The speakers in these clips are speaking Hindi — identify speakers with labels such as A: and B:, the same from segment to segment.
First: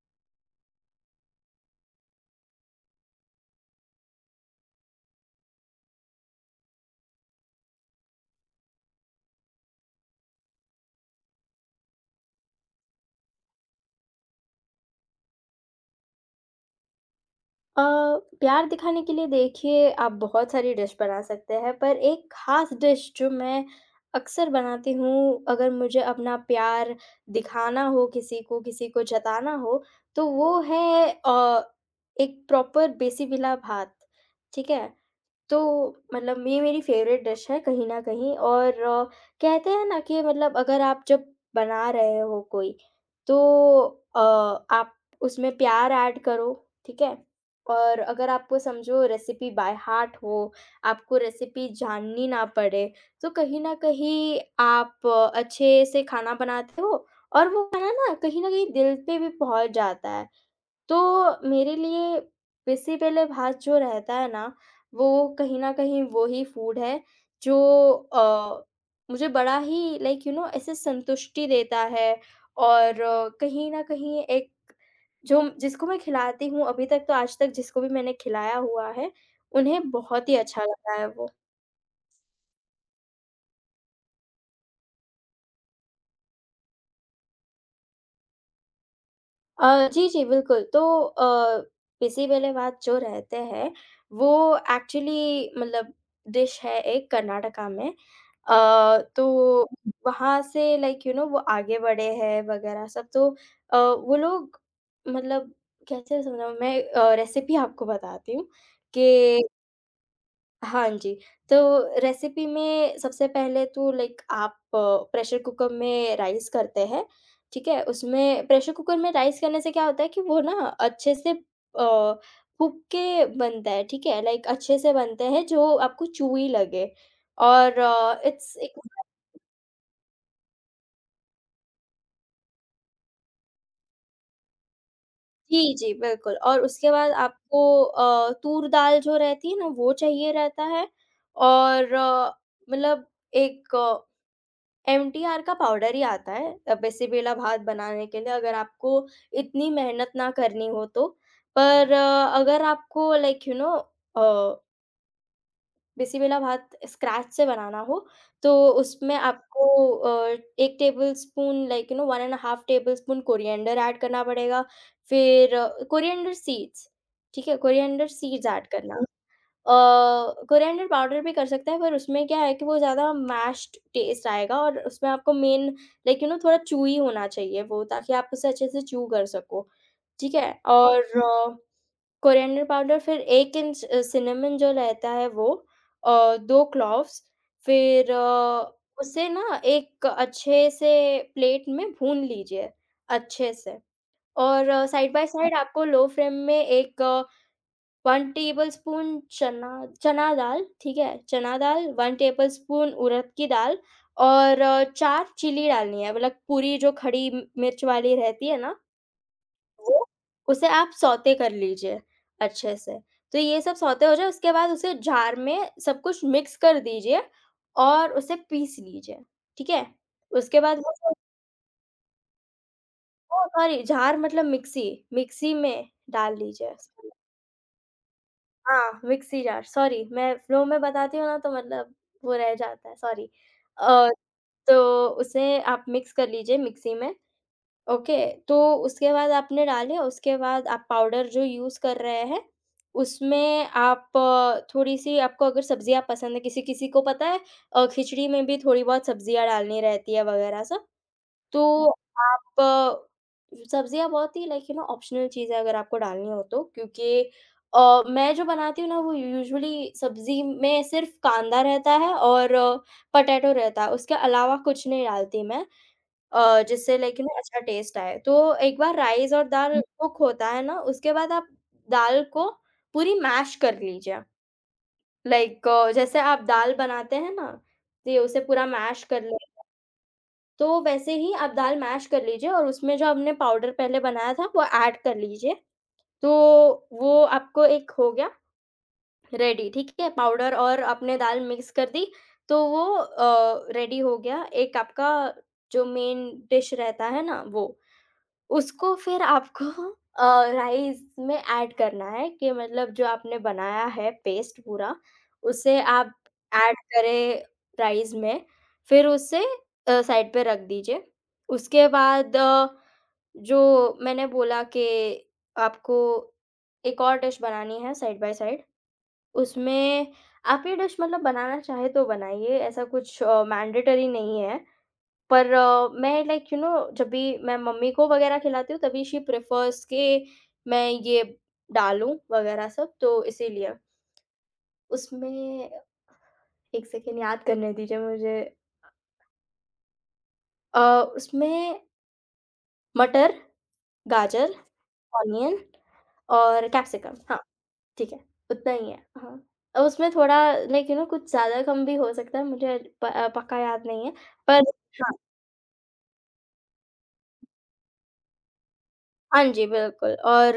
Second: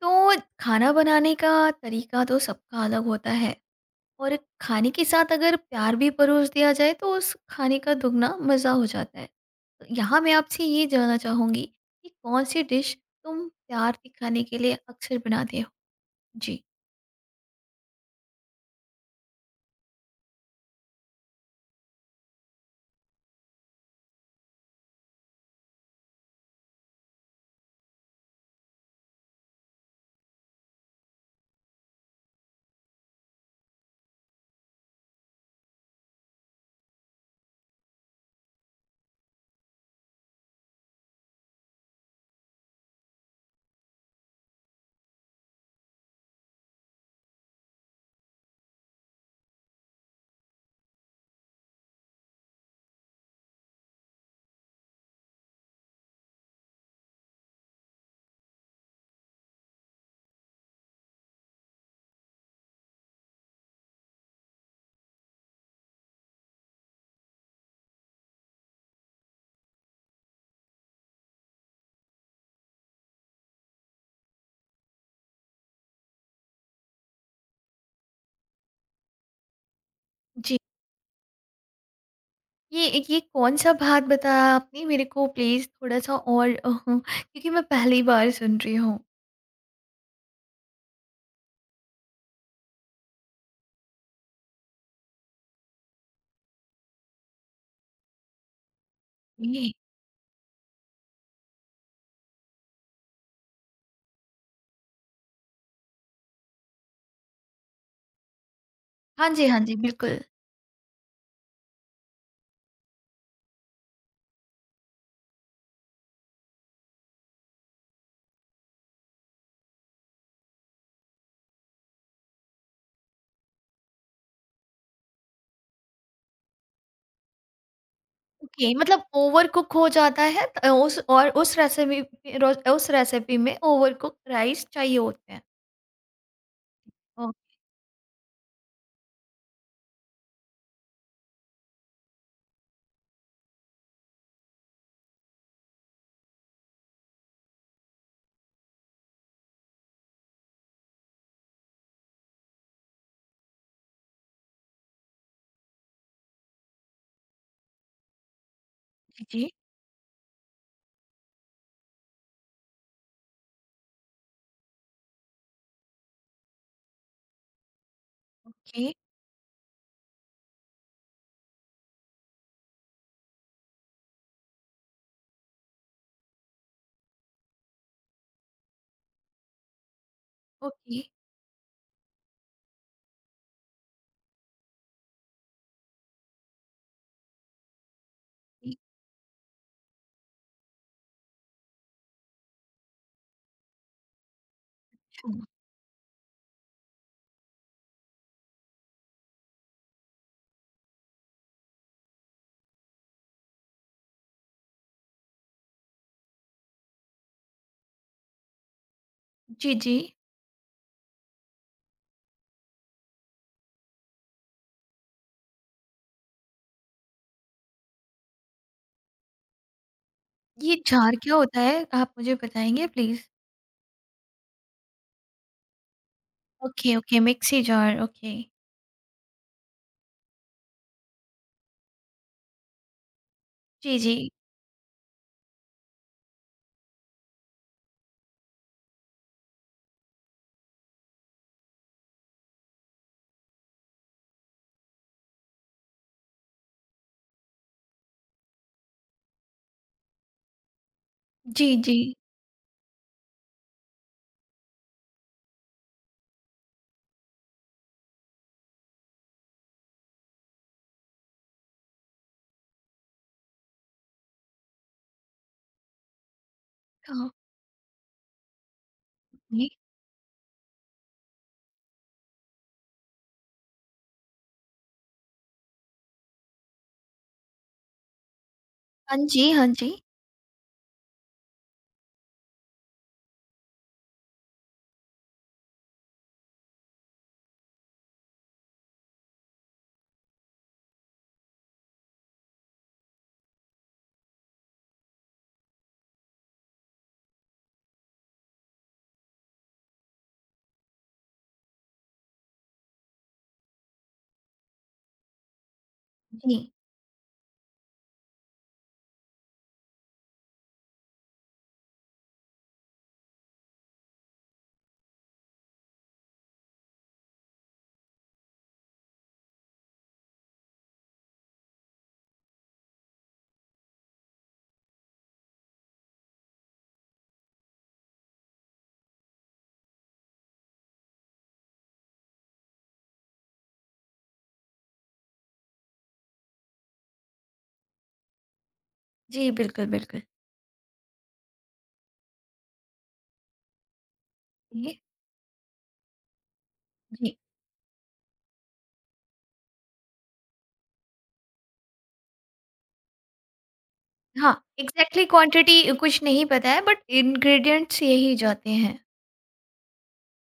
A: तो खाना बनाने का तरीका तो सबका अलग होता है। और खाने के साथ अगर प्यार भी परोस दिया जाए तो उस खाने का दुगना मज़ा हो जाता है। तो यहाँ मैं आपसे ये जानना चाहूँगी कि कौन सी डिश तुम प्यार दिखाने के लिए अक्सर बनाते हो? जी।
B: अ, प्यार दिखाने के लिए देखिए आप बहुत सारी डिश बना सकते हैं, पर एक ख़ास डिश जो मैं अक्सर बनाती हूँ अगर मुझे अपना प्यार दिखाना हो किसी को जताना हो, तो वो है एक प्रॉपर देसी विला भात, ठीक है? तो मतलब ये मेरी फ़ेवरेट डिश है कहीं न कहीं। और कहते हैं ना कि मतलब अगर आप जब बना रहे हो कोई, तो अ, आप उसमें प्यार ऐड करो, ठीक है? और अगर आपको समझो रेसिपी बाय हार्ट हो, आपको रेसिपी जाननी ना पड़े, तो कहीं न कहीं आप अच्छे से खाना बनाते हो और वो खाना ना कहीं न कहीं दिल पे भी पहुँच जाता है। तो मेरे लिए पिसी पले भात जो रहता है ना, वो कहीं न कहीं वो ही फूड है जो अ, मुझे बड़ा ही लाइक यू नो ऐसे संतुष्टि देता है। और कहीं न कहीं एक जो जिसको मैं खिलाती हूँ, अभी तक तो आज तक जिसको भी मैंने खिलाया हुआ है, उन्हें बहुत ही
A: जी,
B: अच्छा लगा है वो।
A: ये कौन सा भात बताया आपने मेरे को? प्लीज़ थोड़ा सा और, क्योंकि मैं पहली बार सुन रही हूँ
B: जी, जी, बिल्कुल। तो पिसी बेलेभात जो रहते हैं, वो एक्चुअली मतलब डिश है एक कर्नाटका में। तो
A: ये।
B: हुँ। वहाँ से लाइक यू नो वो आगे बढ़े हैं वगैरह सब। तो वो लोग मतलब कैसे समझाऊँ मैं, रेसिपी आपको बताती हूँ
A: हाँ जी,
B: कि।
A: हाँ जी, बिल्कुल।
B: हाँ जी, तो रेसिपी में सबसे पहले तो लाइक आप प्रेशर कुकर में राइस करते हैं, ठीक है? उसमें प्रेशर कुकर में राइस करने से क्या होता है कि वो ना अच्छे से फूँक के बनता है, ठीक है? लाइक अच्छे से बनते हैं जो आपको chewy लगे और इट्स
A: ओके,
B: एक।
A: मतलब ओवरकुक हो जाता है त उस और उस रेसिपी रोज उस रेसिपी में ओवरकुक राइस चाहिए होते हैं।
B: जी, जी, बिल्कुल। और उसके बाद
A: ओके।
B: आपको तूर दाल जो रहती है ना, वो चाहिए रहता है। और मतलब एक एमटीआर का पाउडर ही आता है, बेसिबेला भात बनाने के लिए अगर आपको इतनी मेहनत ना करनी हो तो। पर अगर आपको like you know uh, bisi bele bath scratch से बनाना हो, तो उसमें
A: जी।
B: आपको 1 tablespoon like you know 1 and uh half tablespoon coriander add करना पड़ेगा, फिर कोरिएंडर सीड्स, ठीक है? कोरिएंडर सीड्स ऐड
A: ओके,
B: करना। अ, कोरिएंडर पाउडर भी कर सकते हैं, पर उसमें क्या है कि वो ज़्यादा मैश्ड टेस्ट आएगा और उसमें आपको मेन लाइक यू नो थोड़ा चूई होना चाहिए वो, ताकि आप उसे अच्छे से च्यू कर सको, ठीक है?
A: ओके।
B: और कोरिएंडर पाउडर। फिर 1 इंच सिनेमन जो रहता है वो, 2 क्लॉव्स। फिर उसे ना एक अच्छे से प्लेट में भून लीजिए अच्छे से। और साइड बाय
A: अच्छा।
B: साइड आपको लो फ्लेम में एक 1 टेबलस्पून चना चना दाल, ठीक है? चना दाल, 1 टेबलस्पून उड़द की दाल और 4 चिली डालनी है, मतलब पूरी जो खड़ी म मिर्च वाली रहती है ना,
A: जी, जी।
B: वो उसे आप सौते कर लीजिए अच्छे से। तो ये सब सौते हो जाए उसके बाद उसे जार में सब कुछ मिक्स कर दीजिए और उसे पीस लीजिए, ठीक है? उसके
A: ये
B: बाद वो जो।
A: जार क्या होता है? आप मुझे बताएँगे प्लीज़?
B: Oh sorry! जार मतलब मिक्सी, मिक्सी में डाल लीजिए।
A: Okay, okay, mixie jar, okay.
B: हाँ, मिक्सी जार। सॉरी, मैं फ्लो में बताती हूँ ना तो मतलब वो रह जाता है, सॉरी।
A: जी,
B: अ,
A: जी।
B: तो उसे आप मिक्स कर लीजिए मिक्सी में, ओके। तो उसके बाद आपने डाले, उसके बाद आप पाउडर जो यूज़ कर रहे हैं, उसमें आप थोड़ी-सी, आपको अगर सब्ज़ियाँ पसंद है, किसी-किसी को पता है खिचड़ी में भी थोड़ी बहुत सब्ज़ियाँ डालनी रहती है वगैरह सब।
A: जी,
B: तो
A: जी।
B: आप सब्ज़ियाँ बहुत ही लाइक यू नो ऑप्शनल चीज़ है, अगर आपको डालनी हो तो। क्योंकि मैं जो बनाती हूँ ना, वो यूजुअली सब्ज़ी में सिर्फ़ कांदा रहता है और पोटैटो रहता है, उसके अलावा कुछ नहीं डालती मैं, जिससे लाइक यू
A: हाँ
B: नो अच्छा टेस्ट आए। तो एक बार राइस और
A: जी।
B: दाल हुँ। कुक होता है ना, उसके बाद आप दाल को पूरी मैश कर लीजिए। लाइक जैसे आप दाल बनाते हैं ना, तो ये उसे पूरा मैश
A: हाँ
B: कर,
A: जी, हाँ जी।
B: तो वैसे ही आप दाल मैश कर लीजिए और उसमें जो आपने पाउडर पहले बनाया था वो ऐड कर लीजिए। तो वो आपको एक हो गया रेडी, ठीक है? पाउडर और आपने दाल मिक्स कर दी, तो वो रेडी हो गया एक आपका, जो मेन डिश रहता है ना वो। उसको फिर आपको राइस में ऐड करना है कि मतलब जो आपने बनाया है पेस्ट पूरा, उसे आप
A: जी।
B: ऐड करें राइस में, फिर उसे साइड पे रख दीजिए। उसके बाद जो मैंने बोला कि आपको एक और डिश बनानी है साइड बाय साइड, उसमें आप ये डिश मतलब बनाना चाहे तो बनाइए, ऐसा कुछ मैंडेटरी नहीं है। पर मैं लाइक यू नो जब भी मैं मम्मी को वगैरह खिलाती हूँ, तभी शी प्रेफर्स के मैं ये डालूँ वगैरह सब, तो इसीलिए। उसमें 1 सेकंड याद करने दीजिए मुझे।
A: जी, बिल्कुल, बिल्कुल।
B: अ, उसमें मटर, गाजर,
A: जी,
B: ऑनियन और कैप्सिकम,
A: जी।
B: हाँ, ठीक है, उतना ही है, हाँ। उसमें थोड़ा लाइक यू नो कुछ ज़्यादा कम भी हो सकता है, मुझे पक्का याद नहीं है
A: हाँ,
B: पर हाँ।
A: एग्ज़ैक्टली क्वांटिटी कुछ नहीं पता है बट इंग्रीडिएंट्स यही जाते हैं।
B: हाँ जी, बिल्कुल। और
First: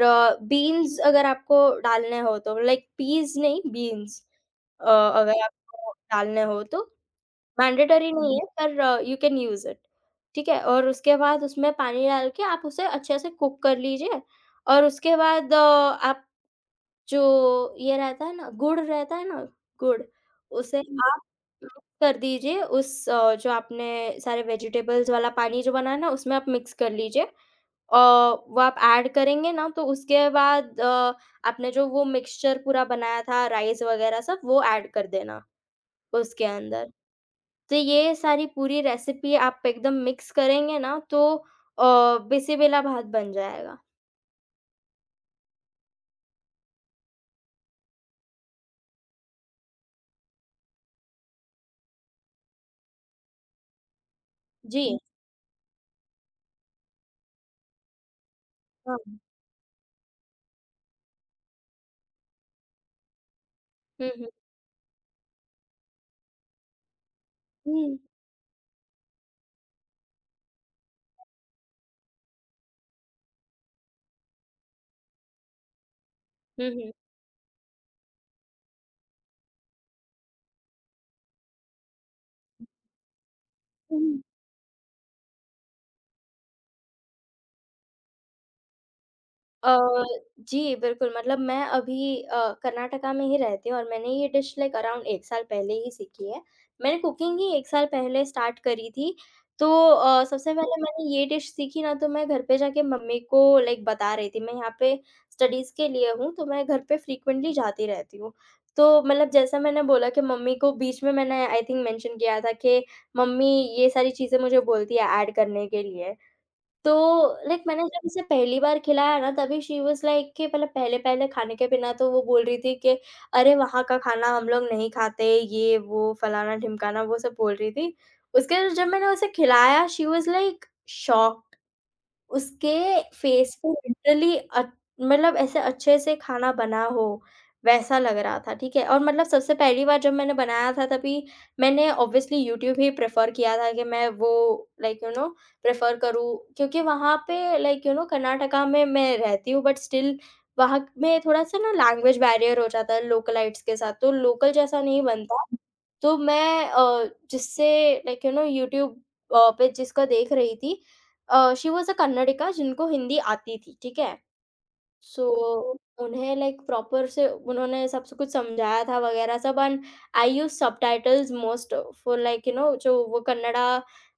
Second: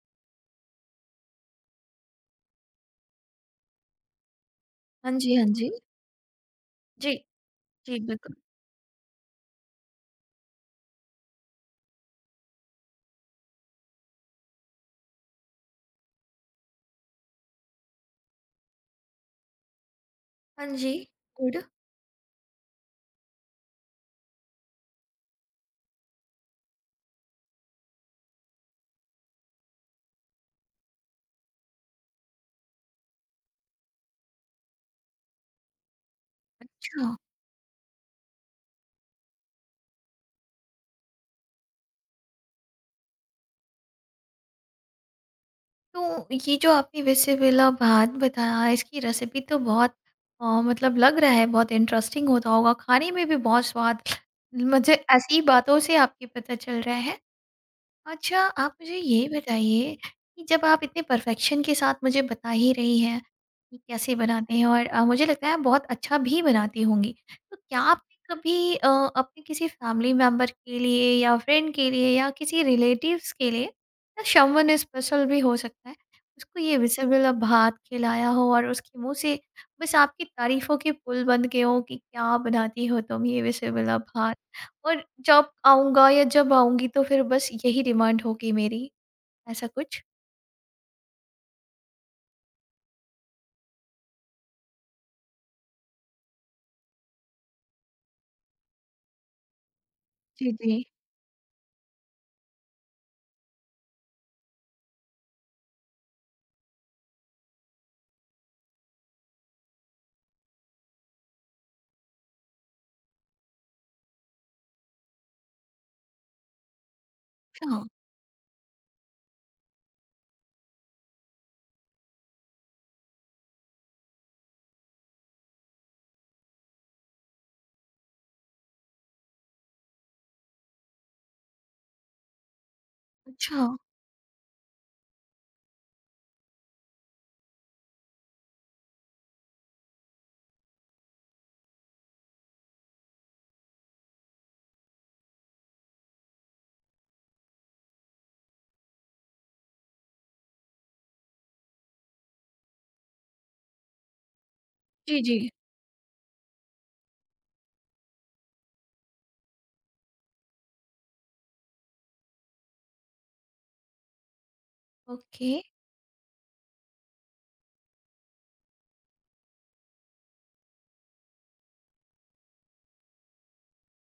B: बीन्स अगर आपको डालने हो तो, लाइक पीज़ नहीं बीन्स,
A: हाँ जी,
B: अगर
A: हाँ जी।
B: आपको डालने हो तो
A: जी। जी,
B: मैंडेटरी
A: बिल्कुल।
B: नहीं है, पर यू कैन यूज़ इट, ठीक है? और उसके बाद उसमें पानी डाल के आप उसे अच्छे से कुक कर लीजिए। और उसके बाद आप जो ये रहता है ना, गुड़ रहता है ना, गुड़,
A: हाँ
B: उसे
A: जी,
B: हुँ। आप
A: गुड।
B: मिक्स कर दीजिए। उस जो आपने सारे वेजिटेबल्स वाला पानी जो बनाया ना, उसमें आप मिक्स कर लीजिए। वो आप ऐड करेंगे ना, तो उसके बाद आपने जो वो मिक्सचर पूरा बनाया था राइस वगैरह सब, वो ऐड कर देना उसके अंदर।
A: अच्छा।
B: तो ये सारी पूरी रेसिपी आप एकदम मिक्स करेंगे ना, तो बिसिबेला भात बन जाएगा।
A: तो ये जो आपने वेसिबेला भात बताया, इसकी रेसिपी तो बहुत, मतलब लग रहा है बहुत इंटरेस्टिंग होता होगा, खाने में भी बहुत स्वाद। मुझे
B: जी।
A: ऐसी ही बातों से आपके पता चल रहा है। अच्छा, आप मुझे
B: अच्छा।
A: ये बताइए कि जब आप इतने परफेक्शन के साथ मुझे बता ही रही हैं कि
B: हुँ,
A: कैसे
B: हुँ।
A: बनाते हैं, और मुझे लगता है आप बहुत अच्छा भी बनाती होंगी। तो क्या
B: हुँ।
A: आपने कभी, अपने किसी फैमिली मेंबर के लिए या फ्रेंड के लिए या किसी रिलेटिव्स के लिए या समवन स्पेशल भी हो सकता है, उसको ये
B: हुँ,
A: विजिबल आप भात खिलाया हो और उसके मुँह से बस आपकी तारीफ़ों के पुल बन गए हों कि क्या बनाती हो तुम ये विजिबल
B: हुँ।
A: भात? और जब आऊँगा या जब आऊँगी तो फिर बस यही डिमांड होगी मेरी, ऐसा
B: अ,
A: कुछ?
B: जी, बिल्कुल। मतलब मैं अभी कर्नाटका में ही रहती हूँ और मैंने ये डिश लाइक अराउंड 1 साल पहले ही सीखी है। मैंने कुकिंग ही 1 साल पहले स्टार्ट करी थी। तो
A: जी,
B: सबसे पहले
A: जी।
B: मैंने ये डिश सीखी ना, तो मैं घर पे जाके मम्मी को लाइक बता रही थी। मैं यहाँ पे स्टडीज़ के लिए हूँ, तो मैं घर पे फ्रीक्वेंटली जाती रहती हूँ। तो मतलब जैसा मैंने बोला कि मम्मी को बीच में मैंने आई थिंक मेंशन किया था कि मम्मी ये सारी चीज़ें मुझे बोलती है ऐड करने के लिए। तो लाइक मैंने
A: अच्छा,
B: जब उसे पहली बार खिलाया ना, तभी शी वाज़ लाइक कि मतलब पहले-पहले खाने के बिना तो वो बोल रही थी कि अरे वहाँ का खाना हम लोग नहीं खाते, ये वो फलाना-ढिमकाना वो सब बोल रही थी। उसके बाद जब मैंने उसे खिलाया शी वाज़ लाइक शॉक्ड। उसके फेस
A: अच्छा।
B: पे लिटरली मतलब ऐसे अच्छे से खाना बना हो, वैसा लग रहा था, ठीक है? और मतलब सबसे पहली बार जब मैंने बनाया था, तभी मैंने ऑब्वियसली यूट्यूब ही प्रेफ़र किया था कि मैं वो लाइक यू नो प्रेफ़र करूँ, क्योंकि वहाँ पे लाइक यू नो कर्नाटका में मैं रहती हूँ बट स्टिल वहाँ में थोड़ा-सा ना लैंग्वेज बैरियर हो जाता है लोकलाइट्स के साथ, तो लोकल जैसा नहीं
A: जी,
B: बनता।
A: जी।
B: तो मैं जिससे लाइक यू नो यूट्यूब पे जिसको देख रही थी, शी वाज़ अ कन्नडिका जिनको हिंदी आती थी, ठीक है? So
A: okay.
B: उन्हें लाइक प्रॉपर से उन्होंने सब कुछ समझाया था वगैरह सब। And I use subtitles most for like you know जो वो कन्नड़ा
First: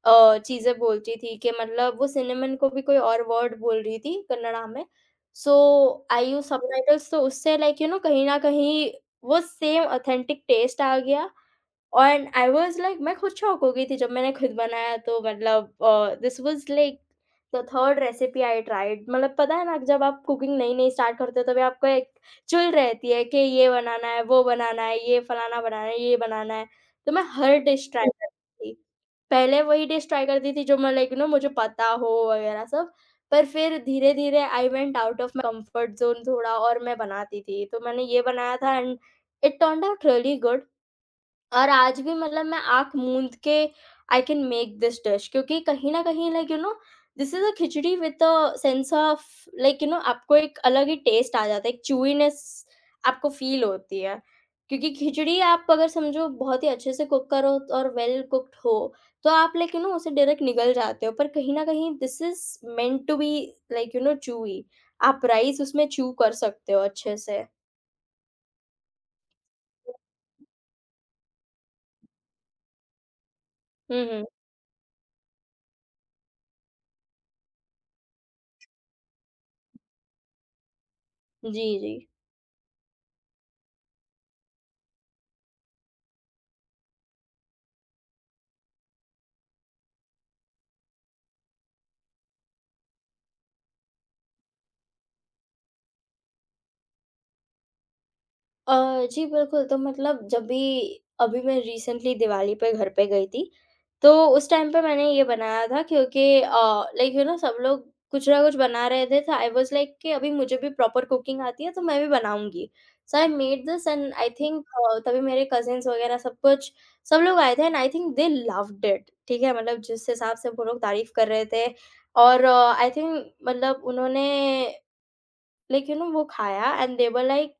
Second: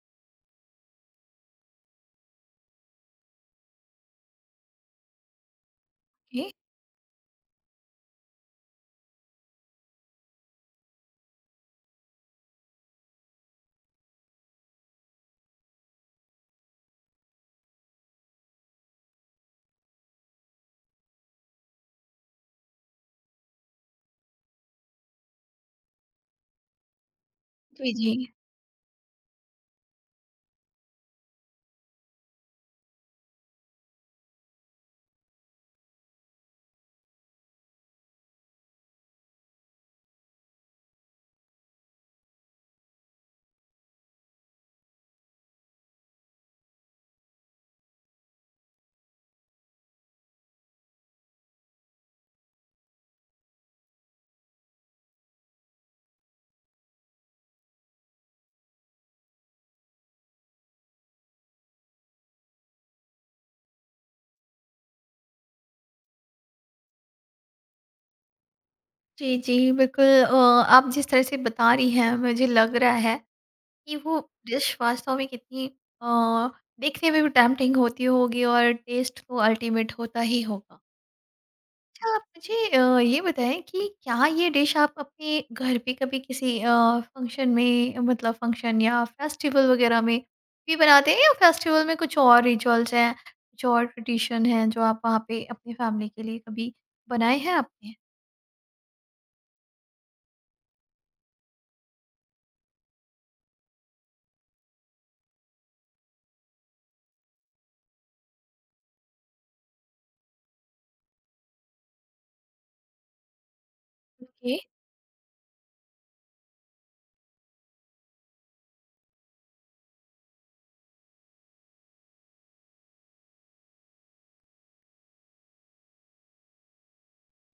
B: चीज़ें बोलती थी कि मतलब वो सिनेमन को भी कोई और वर्ड बोल रही थी कन्नड़ा में। So I
A: okay.
B: Use subtitles, तो उससे लाइक यू नो कहीं न कहीं वो सेम ऑथेंटिक टेस्ट आ गया। एंड आई वाज़ लाइक मैं खुद शॉक हो गई थी जब मैंने खुद बनाया, तो मतलब this was like the third recipe I tried. मतलब पता है ना, जब आप कुकिंग नई-नई स्टार्ट करते हो तभी आपको एक चुल रहती है कि ये बनाना है, वो बनाना है, ये फलाना बनाना है, ये बनाना है। तो मैं हर डिश
A: जी,
B: ट्राई हुँ।
A: जी।
B: करती थी। पहले वही डिश ट्राई करती थी जो मैं लाइक यू नो मुझे पता हो वगैरह सब, पर फिर धीरे-धीरे I went out of my comfort zone थोड़ा, और मैं बनाती थी। तो मैंने ये बनाया था and it turned out really good. और आज भी मतलब मैं आँख मूंद के I can make this dish, क्योंकि कहीं न कहीं like you know this is a khichdi with a sense of like you know, आपको एक अलग ही टेस्ट आ जाता है, एक च्यूइनेस आपको फ़ील होती है। क्योंकि खिचड़ी आप अगर समझो बहुत ही अच्छे से कुक करो और वेल कुक्ड हो, तो आप लाइक यू नो उसे डायरेक्ट निगल जाते हो, पर कहीं न कहीं this is meant to be like you know chewy. आप राइस उसमें च्यू कर सकते हो अच्छे से।
A: जी, जी, बिल्कुल। आप जिस तरह से बता रही हैं, मुझे लग रहा है कि
B: हुँ,
A: वो
B: हुँ।
A: डिश वास्तव में कितनी, अ, देखने में भी टेम्प्टिंग होती होगी, और टेस्ट तो अल्टीमेट होता ही होगा।
B: जी, जी।
A: अच्छा, आप मुझे ये बताएँ कि क्या ये डिश आप अपने घर पे कभी किसी, फंक्शन में, मतलब फंक्शन या फेस्टिवल वगैरह में भी बनाते हैं, या फेस्टिवल में कुछ और रिचुअल्स हैं, कुछ और ट्रेडिशन हैं जो आप वहाँ पे अपनी फैमिली के लिए कभी बनाए हैं आपने?
B: जी बिल्कुल, तो मतलब जब भी, अभी मैं रिसेंटली दिवाली पे घर पे गई थी, तो उस टाइम पे मैंने ये बनाया था क्योंकि लाइक यू नो सब लोग कुछ ना कुछ बना रहे थे, तो आई वाज़ लाइक कि अभी मुझे भी प्रॉपर कुकिंग आती है तो मैं भी बनाऊँगी। So I made this and I
A: okay,
B: think तभी मेरे कज़िन्स वगैरह सब कुछ सब लोग आए थे and I think they loved it, ठीक है? मतलब जिस हिसाब से वो लोग तारीफ़ कर रहे थे और आई थिंक मतलब उन्होंने लाइक यू नो वो खाया एंड दे वर लाइक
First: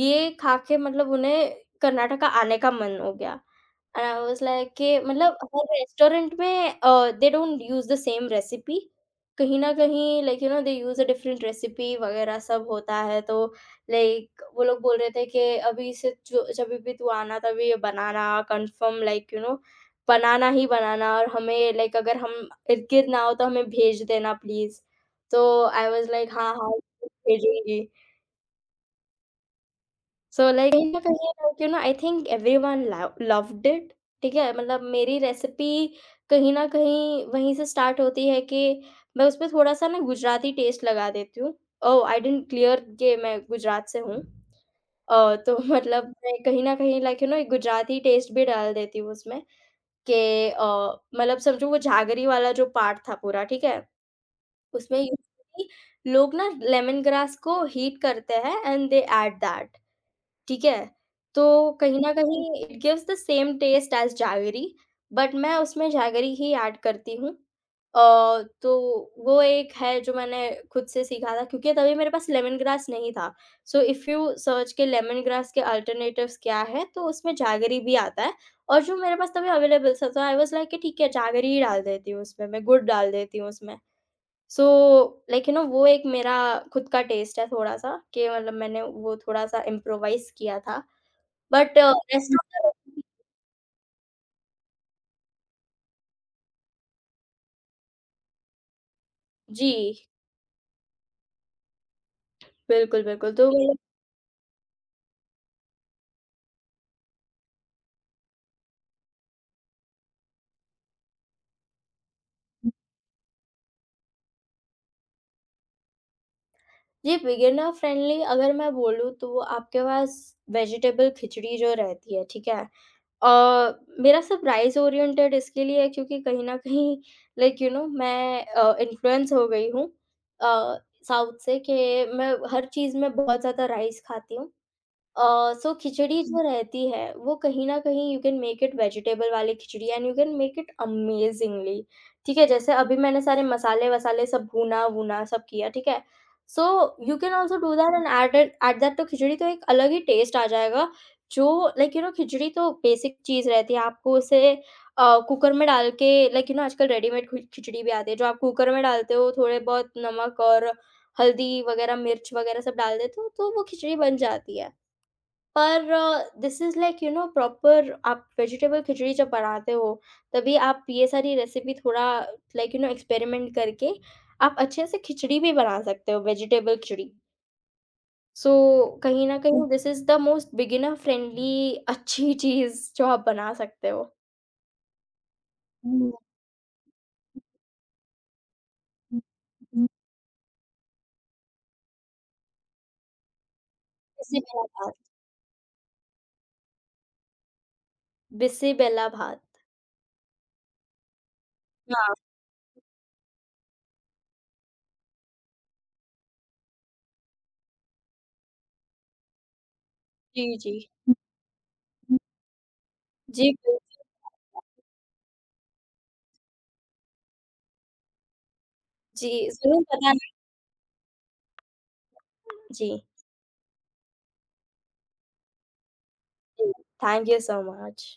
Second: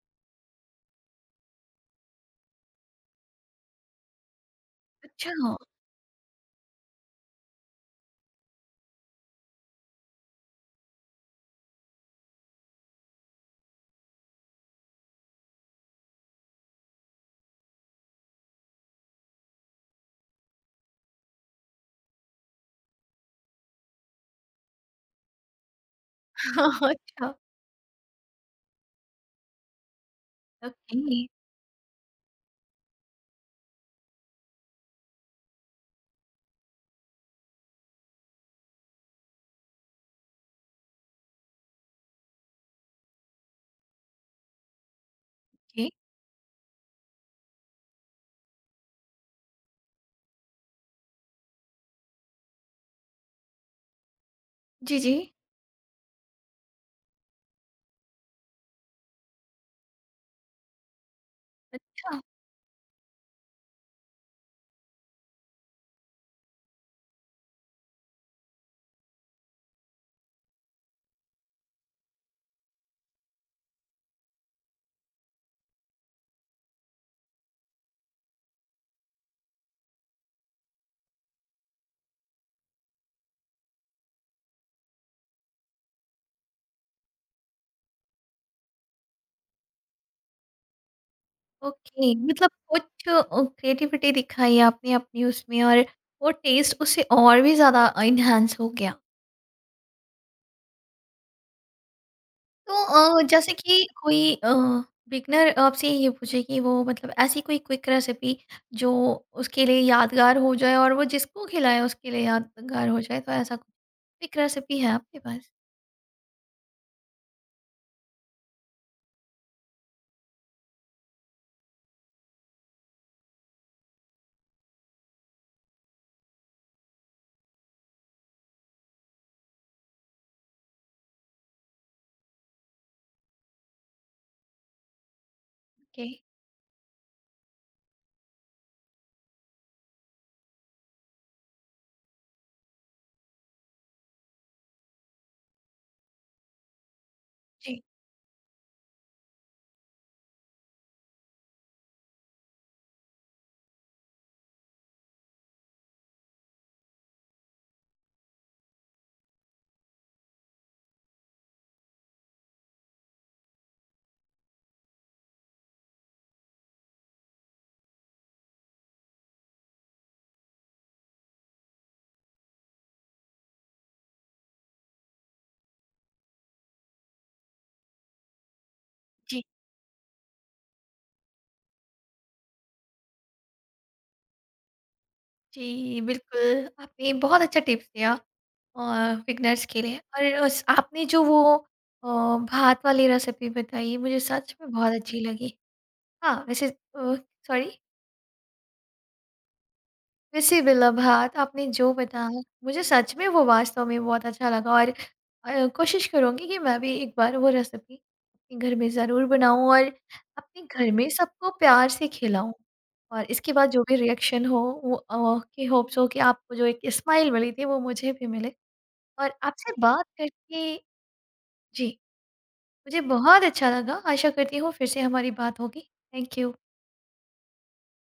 B: ये खा के मतलब उन्हें कर्नाटका आने का मन हो गया। एंड आई वाज लाइक कि
A: अच्छा।
B: मतलब हर रेस्टोरेंट में they don't use the same recipe. कहीं न कहीं like you know they use a different recipe वगैरह सब होता है, तो लाइक वो लोग बोल रहे थे कि अभी से जो जभी भी तू आना तभी ये बनाना कन्फर्म, लाइक यू नो बनाना ही बनाना, और हमें, लाइक अगर हम इर्द-गिर्द ना हो तो हमें भेज देना प्लीज़। तो आई वाज लाइक हाँ, हाँ,
A: अच्छा,
B: भेजूँगी। सो लाइक
A: ओके,
B: कहीं न
A: ओके।
B: कहीं like you know I think everyone love loved it, ठीक है? मतलब मेरी रेसिपी कहीं न कहीं वहीं से स्टार्ट होती है कि मैं उसमें थोड़ा-सा ना गुजराती टेस्ट लगा देती हूँ। ओह! आई डिडन्ट क्लियर कि मैं गुजरात से हूँ। तो मतलब मैं कहीं न कहीं लाइक यू नो एक गुजराती टेस्ट भी डाल देती हूँ उसमें, कि अ, मतलब समझो वो झागरी वाला जो पार्ट था पूरा, ठीक है?
A: जी,
B: उसमें
A: जी।
B: यूज़ुअली लोग ना लेमन ग्रास को हीट करते हैं एंड दे ऐड दैट। ठीक है? तो कहीं न
A: अच्छा,
B: कहीं it gives the same taste as jaggery, but मैं उसमें जैगरी ही ऐड करती हूँ। तो वो एक है जो मैंने खुद से सीखा था क्योंकि तभी मेरे पास लेमन ग्रास नहीं था। सो इफ यू सर्च के लेमन ग्रास के अल्टरनेटिव्स क्या है तो उसमें जैगरी भी आता है, और जो मेरे पास तभी अवेलेबल था, तो आई वाज़ लाइक कि ठीक है जैगरी ही डाल देती हूँ उसमें मैं, गुड़ डाल देती हूँ उसमें। सो लाइक यू नो वो एक मेरा खुद का टेस्ट है थोड़ा-सा, कि मतलब मैंने वो थोड़ा-सा इम्प्रोवाइज़ किया था। बट
A: ओके,
B: रेस्ट ऑफ
A: मतलब
B: द रेसिपी।
A: कुछ, क्रिएटिविटी दिखाई आपने अपनी उसमें और वो टेस्ट उससे और भी ज़्यादा एनहांस हो गया।
B: जी,
A: तो
B: बिल्कुल, बिल्कुल। तो
A: जैसे
B: मतलब
A: कि कोई, बिगनर आपसे ये पूछे कि वो मतलब ऐसी कोई क्विक रेसिपी जो उसके लिए यादगार हो जाए और वो जिसको खिलाए उसके लिए यादगार हो जाए, तो ऐसा कुछ क्विक रेसिपी है आपके पास?
B: ये बिगिनर फ्रेंडली अगर मैं बोलूँ तो आपके पास वेजिटेबल खिचड़ी जो रहती है, ठीक है? अ, मेरा सब राइस ओरिएंटेड इसके लिए है क्योंकि कहीं न कहीं लाइक यू नो मैं इन्फ्लुएंस हो गई हूँ अ, साउथ से, कि मैं हर चीज़ में बहुत ज़्यादा राइस खाती हूँ। So
A: okay.
B: खिचड़ी हुँ। जो रहती है, वो कहीं न कहीं you can make it vegetable वाली khichdi and you can make it amazingly, ठीक है? जैसे अभी मैंने सारे मसाले-वसाले सब भुना-वुना सब किया, ठीक है? So you can also do
A: जी,
B: दैट हुँ। And add it at that to khichdi, तो एक अलग ही टेस्ट आ जाएगा, जो लाइक यू नो खिचड़ी तो बेसिक चीज़ रहती है, आपको उसे कुकर में डाल के, लाइक यू नो आजकल रेडीमेड खि खिचड़ी भी आती है, जो आप कुकर में डालते हो, थोड़े बहुत नमक और हल्दी वगैरह, मिर्च वगैरह सब डाल देते हो, तो वो खिचड़ी बन जाती है। पर this is like you know proper आप वेजिटेबल खिचड़ी जब बनाते हो, तभी आप ये सारी रेसिपी थोड़ा लाइक यू नो एक्सपेरिमेंट करके आप अच्छे से खिचड़ी भी बना सकते हो, वेजिटेबल खिचड़ी। सो कहीं न हुँ।
A: जी,
B: कहीं this is the most beginner friendly अच्छी चीज़ जो आप बना सकते हो।
A: जी,
B: हुँ,
A: बिल्कुल। आपने बहुत अच्छा टिप्स दिया, और
B: हुँ,
A: बिगनर्स के
B: हुँ।
A: लिए। और उस आपने जो वो, अ, भात वाली रेसिपी बताई, मुझे सच
B: बिसिबेला
A: में बहुत
B: भात,
A: अच्छी लगी। हाँ, वैसे, अ, सॉरी?
B: बिसिबेला भात।
A: वैसे बिलभात आपने जो
B: हाँ,
A: बताया, मुझे सच में वो वास्तव में बहुत अच्छा लगा। और कोशिश करूँगी कि मैं भी एक बार वो रेसिपी अपने घर में ज़रूर बनाऊँ और
B: जी,
A: अपने
B: जी।
A: घर में
B: हुँ,
A: सबको प्यार से
B: हुँ।
A: खिलाऊँ। और
B: जी,
A: इसके बाद
B: बिल
A: जो भी रिएक्शन हो, वो, कि होप्स हो कि आपको जो एक स्माइल मिली थी वो मुझे भी मिले।
B: जी,
A: और आपसे
B: ज़रूर
A: बात
B: बताना।
A: करके, जी, मुझे
B: जी,
A: बहुत अच्छा लगा। आशा करती हूँ फिर से हमारी बात होगी। Thank you.
B: जी। Thank you so much.